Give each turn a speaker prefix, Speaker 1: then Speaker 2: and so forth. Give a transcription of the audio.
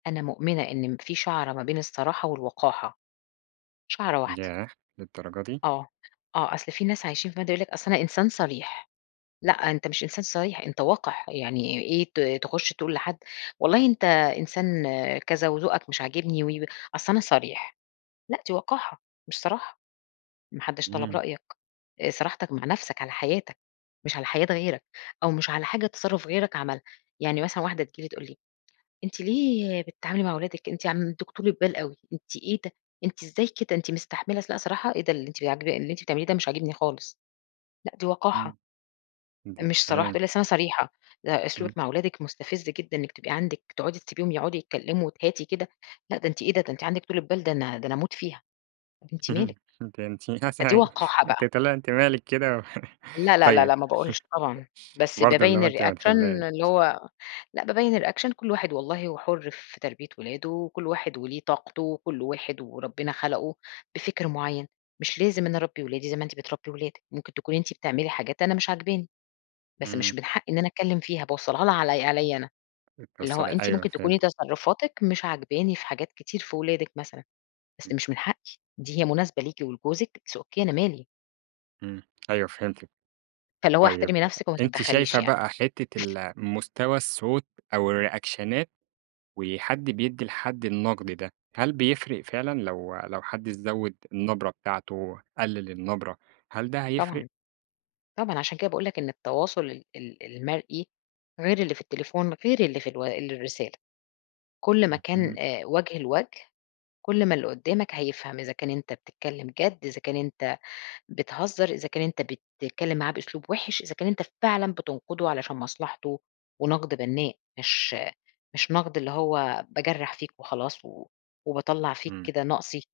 Speaker 1: أنا مؤمنة إن م في شَعرة ما بين الصراحة والوقاحة. شَعرة واحدة.
Speaker 2: ياه! للدرجة دي؟
Speaker 1: آه. آه. أصل في ناس عايشين فيقعد يقول لِك: "أصل أنا إنسان صريح." لأ، أنت مش إنسان صريح، أنت وَقِح. يعني إيه ت تخُش تقول لحد والله أنت إنسان كذا وذوقك مش عاجبني و، و. أصل أنا صريح، لأ دي وقاحة مش صراحة. ما حدّش طلب
Speaker 2: إمم.
Speaker 1: رأيك، آآ صراحتك مع نفسك، على حياتك، مش على حياة غيرك. أو مش على حاجة تَصرُّف غيرك عملها. يعني مثلًا واحدة تيجي لي تقول لي: "أنتِ ليه بتتعاملي مع ولادِك، أنتِ عندِك طولة بال أوي، أنتِ إيه ده، أنتِ إزاي كده؟ أنتِ مستحملة" لأ صراحة، إيه ده اللي أنتِ ب عاجب اللي أنتِ بتعمليه ده مش عاجبني خالص، لأ دي وقاحة.
Speaker 2: إمم. [unintelligible]
Speaker 1: مش صراحة،
Speaker 2: تمام.
Speaker 1: تقول لي: :أصل أنا صريحة، لأ
Speaker 2: إمم.
Speaker 1: أسلوبِك مع ولادِك مُستفز جدًا إنِّك تبقى عندِك تقعدي تسبيهم يقعدوا يتكلّموا وتهاتي كده لأ ده أنتِ إيه ده؟ ده أنتِ عندِك طولة بال، ده أنا ده أنا أموت فيها." أنتِ مالِك.
Speaker 2: ده أنتِ
Speaker 1: فدي
Speaker 2: [unintelligible]
Speaker 1: وقاحة بقى.
Speaker 2: أنتِ تقولي لها أنتِ مالِك كده و
Speaker 1: لا، لا، لا،
Speaker 2: طيب،
Speaker 1: لا ما باقولش طبعًا، بس
Speaker 2: برضه اللي
Speaker 1: بابيّن
Speaker 2: هو أنتِ ما
Speaker 1: الريأكشن
Speaker 2: تحبّيهاش.
Speaker 1: اللي هو لأ بابيّن الريأكشن، كل واحد والله هو حُر في تربية ولاده وكل واحد وليه طاقته وكل واحد وربنا خلقوا بفِكْر معيّن. مش لازم أنا أربّي ولادي زي ما أنتِ بتربّي ولادِك، ممكن تكوني أنتِ بتعملي حاجات أنا مش عاجباني. بس مش
Speaker 2: إمم.
Speaker 1: من حقيّ إن أنا أتكلّم فيها، باوصّلها لها علي عليّا أنا. اللي هو
Speaker 2: بتوصّلي
Speaker 1: أنتِ
Speaker 2: أيوه
Speaker 1: ممكن تكوني
Speaker 2: فهمت.
Speaker 1: تصرُّفاتِك مش عاجباني في حاجات كتير في ولادِك مثلًا، بس
Speaker 2: إمم.
Speaker 1: مش من حقّي، دي هي مناسبة ليكِ ولجوزِك، it's okay أنا مالي.
Speaker 2: إمم. أيوه فهمتِك.
Speaker 1: فاللي هو
Speaker 2: طيب،
Speaker 1: احترمي نفسِك وما
Speaker 2: أنتِ
Speaker 1: تدَّخّليش
Speaker 2: شايفة
Speaker 1: يعني.
Speaker 2: بقى حتّة ال مستوى الصوت أو الريأكشنات وحَد بيدّي لحَد النَقْد ده، هل بيفرق فعلًا لو لو حد زوِّد النبرة بتاعته، قلِّل النبرة، هل ده هيفرق؟
Speaker 1: طبعًا. طبعًا. عشان كده باقول لك إن التواصل ال ال المرئي، غير اللي في التليفون، غير اللي في ال الرسالة. كل ما كان
Speaker 2: اهم.
Speaker 1: وُجه لوَجه، كل ما اللي قُدّامك هيفهم إذا كان أنت بتتكلّم جَد، إذا كان أنت بتهزّر، إذا كان أنت بتتكلّم معاه بأسلوب وِحِش، إذا كان أنت فعلًا بتنقُده علشان مصلحته ونَقْد بنّاء مش مش نَقْد اللي هو باجرَّح فيك وخلاص و وباطلّع فيك
Speaker 2: إمم.
Speaker 1: كده نَقصي.